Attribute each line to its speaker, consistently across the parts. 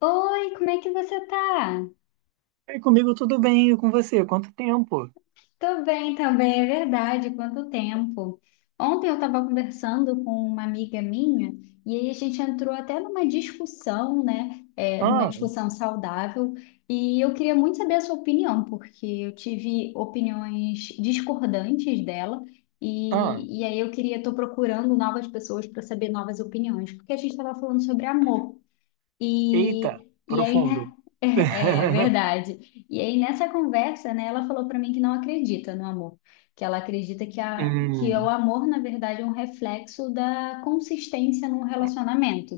Speaker 1: Oi, como é que você tá?
Speaker 2: E comigo tudo bem, e com você? Quanto tempo?
Speaker 1: Tô bem também, é verdade, quanto tempo. Ontem eu estava conversando com uma amiga minha e aí a gente entrou até numa discussão, né, numa
Speaker 2: Ah,
Speaker 1: discussão saudável, e eu queria muito saber a sua opinião, porque eu tive opiniões discordantes dela,
Speaker 2: ah,
Speaker 1: e aí eu queria, tô procurando novas pessoas para saber novas opiniões, porque a gente estava falando sobre amor.
Speaker 2: eita,
Speaker 1: E aí, né?
Speaker 2: profundo.
Speaker 1: É, é verdade. E aí, nessa conversa, né, ela falou para mim que não acredita no amor, que ela acredita que o
Speaker 2: Hum,
Speaker 1: amor, na verdade, é um reflexo da consistência num relacionamento,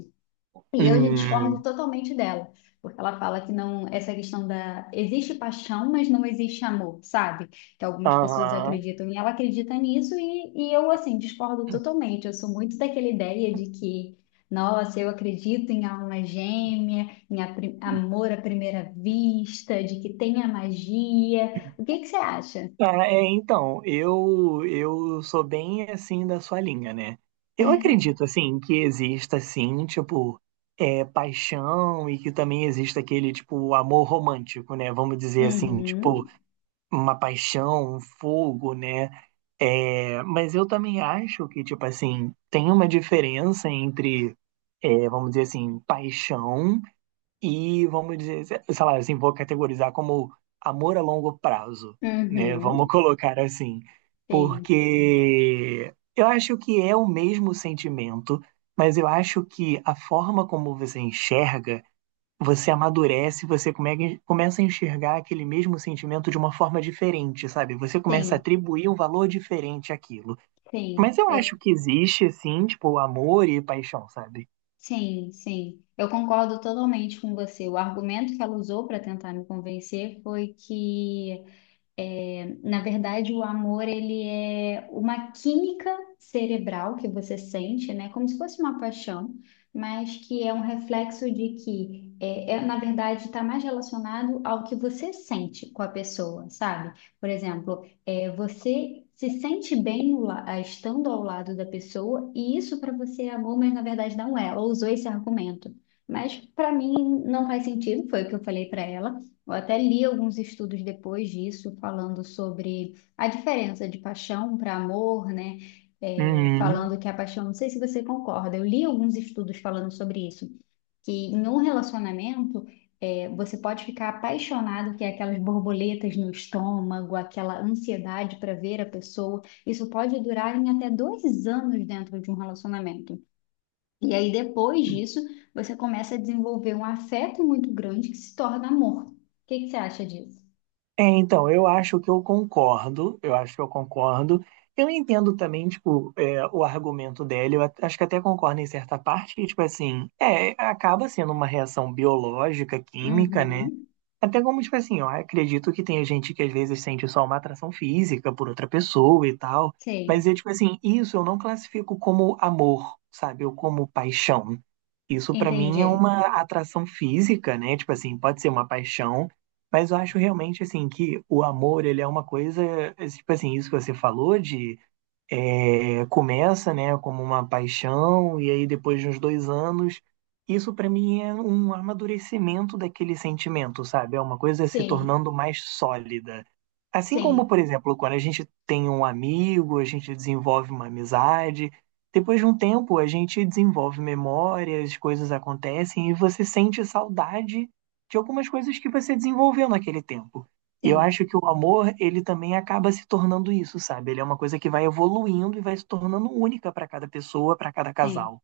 Speaker 1: e eu já discordo
Speaker 2: hum,
Speaker 1: totalmente dela, porque ela fala que não, essa questão da existe paixão, mas não existe amor, sabe? Que algumas pessoas
Speaker 2: aham.
Speaker 1: acreditam e ela acredita nisso e eu assim discordo totalmente. Eu sou muito daquela ideia de que, nossa, eu acredito em alma gêmea, em amor à primeira vista, de que tem a magia. O que que você acha?
Speaker 2: Tá, então, eu sou bem assim da sua linha, né? Eu acredito, assim, que exista, assim, tipo, paixão e que também exista aquele, tipo, amor romântico, né? Vamos dizer assim, tipo,
Speaker 1: Uhum,
Speaker 2: uma paixão, um fogo, né? É, mas eu também acho que, tipo assim, tem uma diferença entre, vamos dizer assim, paixão e, vamos dizer, sei lá, assim, vou categorizar como amor a longo prazo, né? Vamos
Speaker 1: uhum,
Speaker 2: colocar assim.
Speaker 1: sim,
Speaker 2: Porque eu acho que é o mesmo sentimento, mas eu acho que a forma como você enxerga você amadurece, você começa a enxergar aquele mesmo sentimento de uma forma diferente, sabe? Você começa a
Speaker 1: sim,
Speaker 2: atribuir um valor diferente àquilo.
Speaker 1: sim.
Speaker 2: Mas eu acho
Speaker 1: Eu
Speaker 2: que existe, sim, tipo, amor e paixão, sabe?
Speaker 1: Sim, sim. Eu concordo totalmente com você. O argumento que ela usou para tentar me convencer foi que na verdade, o amor, ele é uma química cerebral que você sente, né? Como se fosse uma paixão, mas que é um reflexo de que, na verdade, está mais relacionado ao que você sente com a pessoa, sabe? Por exemplo, você se sente bem no la- ah, estando ao lado da pessoa, e isso para você é amor, mas na verdade não é. Ela usou esse argumento. Mas para mim não faz sentido, foi o que eu falei para ela. Eu até li alguns estudos depois disso, falando sobre a diferença de paixão para amor, né? Falando
Speaker 2: Hum.
Speaker 1: que a paixão, não sei se você concorda, eu li alguns estudos falando sobre isso, que em um relacionamento, você pode ficar apaixonado, que é aquelas borboletas no estômago, aquela ansiedade para ver a pessoa, isso pode durar em até 2 anos dentro de um relacionamento. E aí, depois disso, você começa a desenvolver um afeto muito grande que se torna amor. O que que você acha disso?
Speaker 2: É, então, eu acho que eu concordo, eu acho que eu concordo. Eu entendo também, tipo, é, o argumento dela, acho que até concordo em certa parte, que, tipo assim, é, acaba sendo uma reação biológica, química, né?
Speaker 1: Uhum.
Speaker 2: Até como, tipo assim, ó, acredito que tem gente que às vezes sente só uma atração física por outra pessoa e tal,
Speaker 1: Sim,
Speaker 2: mas é tipo assim, isso eu não classifico como amor, sabe? Ou como paixão. Isso pra mim é
Speaker 1: entendi.
Speaker 2: uma atração física, né? Tipo assim, pode ser uma paixão, mas eu acho realmente assim que o amor, ele é uma coisa, tipo assim, isso que você falou de começa, né, como uma paixão, e aí depois de uns dois anos, isso para mim é um amadurecimento daquele sentimento, sabe? É uma coisa se
Speaker 1: Sim,
Speaker 2: tornando mais sólida. Assim como,
Speaker 1: sim,
Speaker 2: por exemplo, quando a gente tem um amigo, a gente desenvolve uma amizade, depois de um tempo a gente desenvolve memórias, coisas acontecem e você sente saudade de algumas coisas que você desenvolveu naquele tempo. E eu
Speaker 1: sim,
Speaker 2: acho que o amor, ele também acaba se tornando isso, sabe? Ele é uma coisa que vai evoluindo e vai se tornando única para cada pessoa, para cada
Speaker 1: sim,
Speaker 2: casal.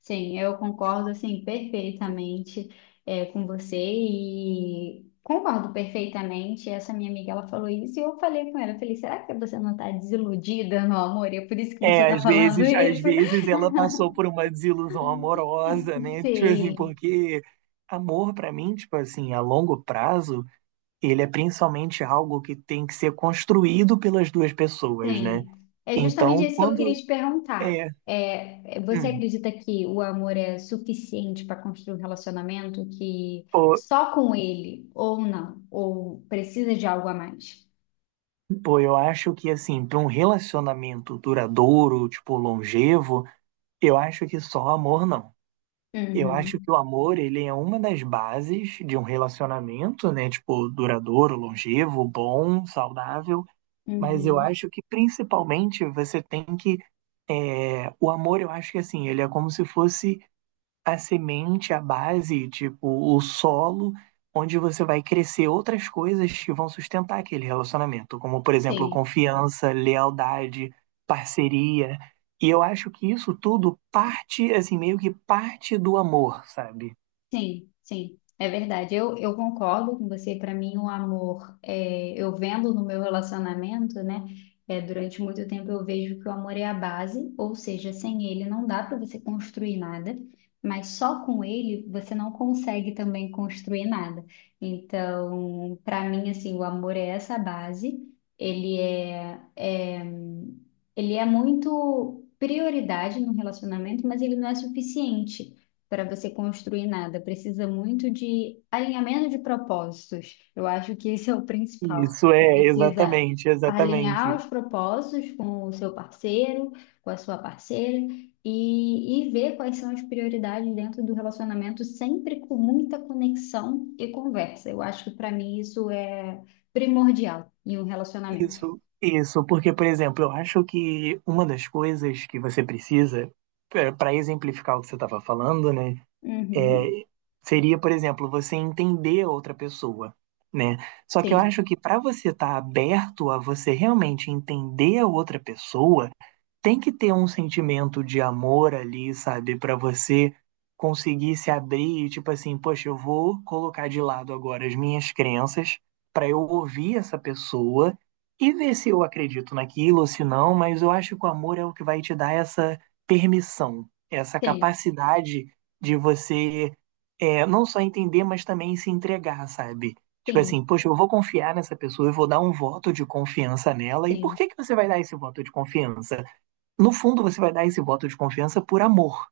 Speaker 1: sim. Eu concordo, assim, perfeitamente com você e concordo perfeitamente. Essa minha amiga, ela falou isso e eu falei com ela, eu falei, será que você não está desiludida no amor? E é por isso que você
Speaker 2: É,
Speaker 1: está falando
Speaker 2: às
Speaker 1: isso?
Speaker 2: vezes ela passou por uma desilusão amorosa, né? Tipo assim,
Speaker 1: Sim.
Speaker 2: porque amor para mim, tipo assim, a longo prazo, ele é principalmente algo que tem que ser construído pelas duas pessoas, né?
Speaker 1: Sim, é justamente
Speaker 2: Então,
Speaker 1: isso que eu queria
Speaker 2: quando
Speaker 1: te perguntar.
Speaker 2: é,
Speaker 1: Você
Speaker 2: hum,
Speaker 1: acredita que o amor é suficiente para construir um relacionamento que
Speaker 2: pô,
Speaker 1: só com ele ou não, ou precisa de algo a mais?
Speaker 2: pô, eu acho que assim, para um relacionamento duradouro, tipo longevo, eu acho que só amor não. Eu acho
Speaker 1: Uhum,
Speaker 2: que o amor, ele é uma das bases de um relacionamento, né? Tipo, duradouro, longevo, bom, saudável. Mas eu
Speaker 1: uhum,
Speaker 2: acho que principalmente você tem que. O amor, eu acho que assim, ele é como se fosse a semente, a base, tipo, o solo onde você vai crescer outras coisas que vão sustentar aquele relacionamento, como, por exemplo,
Speaker 1: sim.
Speaker 2: confiança, lealdade, parceria. E eu acho que isso tudo parte, assim, meio que parte do amor, sabe?
Speaker 1: Sim, sim, é verdade. Eu concordo com você. Para mim, o amor, eu vendo no meu relacionamento, né? Durante muito tempo eu vejo que o amor é a base, ou seja, sem ele não dá para você construir nada, mas só com ele você não consegue também construir nada. Então, para mim, assim, o amor é essa base. Ele é, é, ele é muito prioridade no relacionamento, mas ele não é suficiente para você construir nada. Precisa muito de alinhamento de propósitos. Eu acho que esse é o principal.
Speaker 2: Isso
Speaker 1: Você
Speaker 2: é,
Speaker 1: precisa
Speaker 2: exatamente,
Speaker 1: alinhar
Speaker 2: exatamente.
Speaker 1: os propósitos com o seu parceiro, com a sua parceira e ver quais são as prioridades dentro do relacionamento, sempre com muita conexão e conversa. Eu acho que para mim isso é primordial em um relacionamento.
Speaker 2: Isso, porque, por exemplo, eu acho que uma das coisas que você precisa, para exemplificar o que você estava falando, né? É,
Speaker 1: Uhum.
Speaker 2: seria, por exemplo, você entender a outra pessoa, né? Só que eu
Speaker 1: Sim,
Speaker 2: acho que para você estar aberto a você realmente entender a outra pessoa, tem que ter um sentimento de amor ali, sabe? Para você conseguir se abrir e, tipo assim, poxa, eu vou colocar de lado agora as minhas crenças para eu ouvir essa pessoa e ver se eu acredito naquilo ou se não, mas eu acho que o amor é o que vai te dar essa permissão, essa
Speaker 1: sim,
Speaker 2: capacidade de você não só entender, mas também se entregar, sabe? Tipo assim,
Speaker 1: sim,
Speaker 2: poxa, eu vou confiar nessa pessoa, eu vou dar um voto de confiança nela. E por
Speaker 1: sim,
Speaker 2: que que você vai dar esse voto de confiança? No fundo, você vai dar esse voto de confiança por amor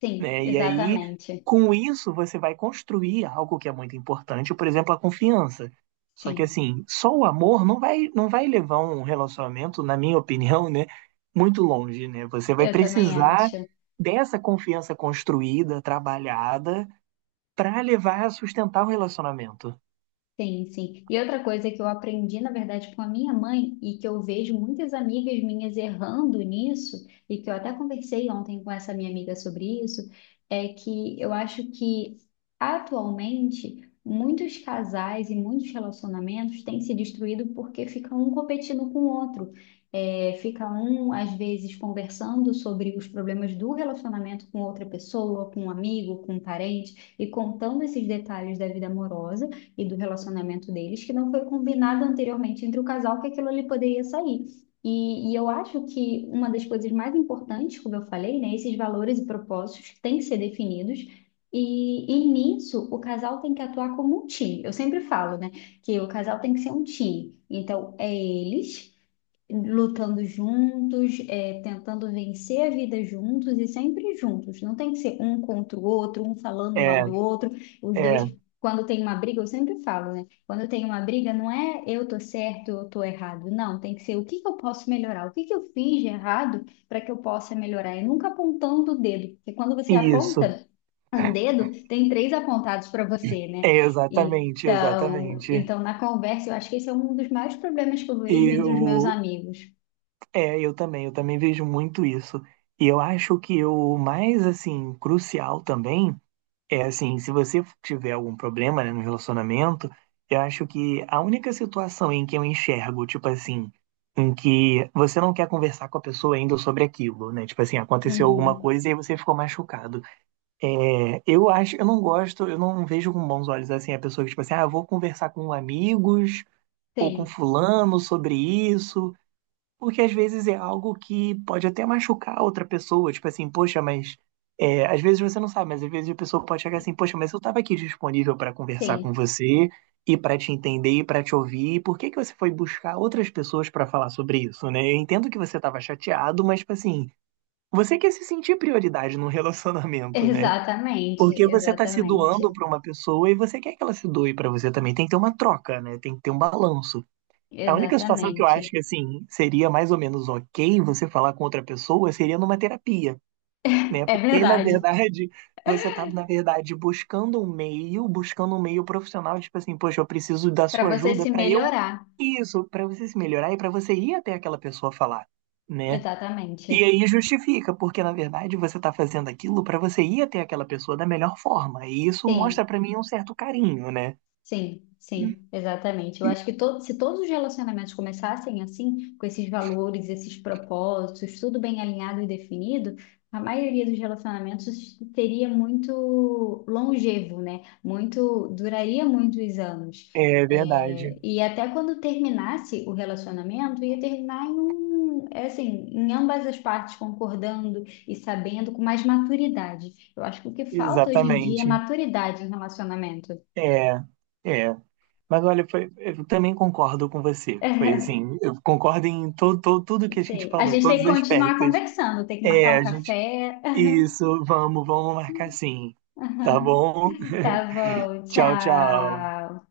Speaker 1: sim,
Speaker 2: né? E aí,
Speaker 1: exatamente.
Speaker 2: com isso, você vai construir algo que é muito importante, por exemplo, a confiança. Só que
Speaker 1: Sim,
Speaker 2: assim, só o amor não vai levar um relacionamento, na minha opinião, né, muito longe, né? Você vai
Speaker 1: eu também
Speaker 2: precisar
Speaker 1: acho.
Speaker 2: dessa confiança construída, trabalhada, para levar a sustentar o relacionamento.
Speaker 1: Sim, sim. E outra coisa que eu aprendi, na verdade, com a minha mãe, e que eu vejo muitas amigas minhas errando nisso, e que eu até conversei ontem com essa minha amiga sobre isso, é que eu acho que atualmente muitos casais e muitos relacionamentos têm se destruído porque fica um competindo com o outro. Fica um, às vezes, conversando sobre os problemas do relacionamento com outra pessoa, com um amigo, com um parente, e contando esses detalhes da vida amorosa e do relacionamento deles, que não foi combinado anteriormente entre o casal que aquilo ali poderia sair. E eu acho que uma das coisas mais importantes, como eu falei, né, esses valores e propósitos têm que ser definidos. E nisso, o casal tem que atuar como um time. Eu sempre falo, né, que o casal tem que ser um time. Então, é eles lutando juntos, tentando vencer a vida juntos e sempre juntos. Não tem que ser um contra o outro, um falando mal
Speaker 2: É,
Speaker 1: do outro, os
Speaker 2: é,
Speaker 1: dois. Quando tem uma briga, eu sempre falo, né? Quando tem uma briga, não é eu tô certo, eu tô errado. Não, tem que ser o que que eu posso melhorar, o que que eu fiz de errado para que eu possa melhorar. E nunca apontando o dedo, porque quando você
Speaker 2: isso.
Speaker 1: aponta um dedo, tem três apontados para você, né?
Speaker 2: É
Speaker 1: E
Speaker 2: exatamente,
Speaker 1: então,
Speaker 2: exatamente.
Speaker 1: então, na conversa, eu acho que esse é um dos maiores problemas que eu vejo
Speaker 2: E o,
Speaker 1: entre os meus amigos.
Speaker 2: É, eu também vejo muito isso. E eu acho que o mais, assim, crucial também assim, se você tiver algum problema, né, no relacionamento, eu acho que a única situação em que eu enxergo, tipo assim, em que você não quer conversar com a pessoa ainda sobre aquilo, né? Tipo assim, aconteceu alguma
Speaker 1: Uhum.
Speaker 2: coisa e aí você ficou machucado. É, eu acho, eu não gosto, eu não vejo com bons olhos, assim, a pessoa que, tipo assim, ah, eu vou conversar com amigos ou com
Speaker 1: Sim,
Speaker 2: fulano sobre isso. Porque às vezes é algo que pode até machucar outra pessoa, tipo assim, poxa, mas às vezes você não sabe, mas às vezes a pessoa pode chegar assim, poxa, mas eu estava aqui disponível para conversar com
Speaker 1: sim.
Speaker 2: você e para te entender e para te ouvir, e por que que você foi buscar outras pessoas para falar sobre isso, né? Eu entendo que você estava chateado, mas tipo assim, você quer se sentir prioridade num relacionamento, né?
Speaker 1: Exatamente,
Speaker 2: Porque você tá se
Speaker 1: exatamente,
Speaker 2: doando para uma pessoa e você quer que ela se doe para você também, tem que ter uma troca, né? Tem que ter um balanço. A única situação que eu acho
Speaker 1: exatamente.
Speaker 2: que assim seria mais ou menos ok você falar com outra pessoa seria numa terapia, né?
Speaker 1: É
Speaker 2: Porque na
Speaker 1: verdade.
Speaker 2: verdade você tá, na verdade, buscando um meio profissional, tipo assim, poxa, eu preciso da
Speaker 1: Para
Speaker 2: sua
Speaker 1: você
Speaker 2: ajuda
Speaker 1: se
Speaker 2: para eu
Speaker 1: melhorar.
Speaker 2: isso, para você se melhorar e para você ir até aquela pessoa falar, né? E
Speaker 1: Exatamente.
Speaker 2: aí justifica, porque na verdade você tá fazendo aquilo para você ir até aquela pessoa da melhor forma. E isso
Speaker 1: Sim.
Speaker 2: mostra para mim um certo carinho, né?
Speaker 1: Sim, sim, exatamente. Eu acho que se todos os relacionamentos começassem assim, com esses valores, esses propósitos, tudo bem alinhado e definido, a maioria dos relacionamentos teria muito longevo, né? Muito, duraria muitos anos.
Speaker 2: É verdade.
Speaker 1: É, e até quando terminasse o relacionamento, ia terminar em ambas as partes concordando e sabendo com mais maturidade. Eu acho que o que falta hoje em dia é
Speaker 2: Exatamente.
Speaker 1: maturidade em relacionamento.
Speaker 2: É, é. Mas olha, foi, eu também concordo com você. Foi assim, eu concordo em tudo que a gente
Speaker 1: Sei. A
Speaker 2: falou,
Speaker 1: gente tem
Speaker 2: todos
Speaker 1: que
Speaker 2: os
Speaker 1: continuar
Speaker 2: aspectos.
Speaker 1: conversando, tem que
Speaker 2: É,
Speaker 1: marcar um
Speaker 2: a gente.
Speaker 1: café.
Speaker 2: Isso, vamos, vamos marcar sim. Tá bom?
Speaker 1: Tá bom,
Speaker 2: Tchau, tchau.
Speaker 1: tchau.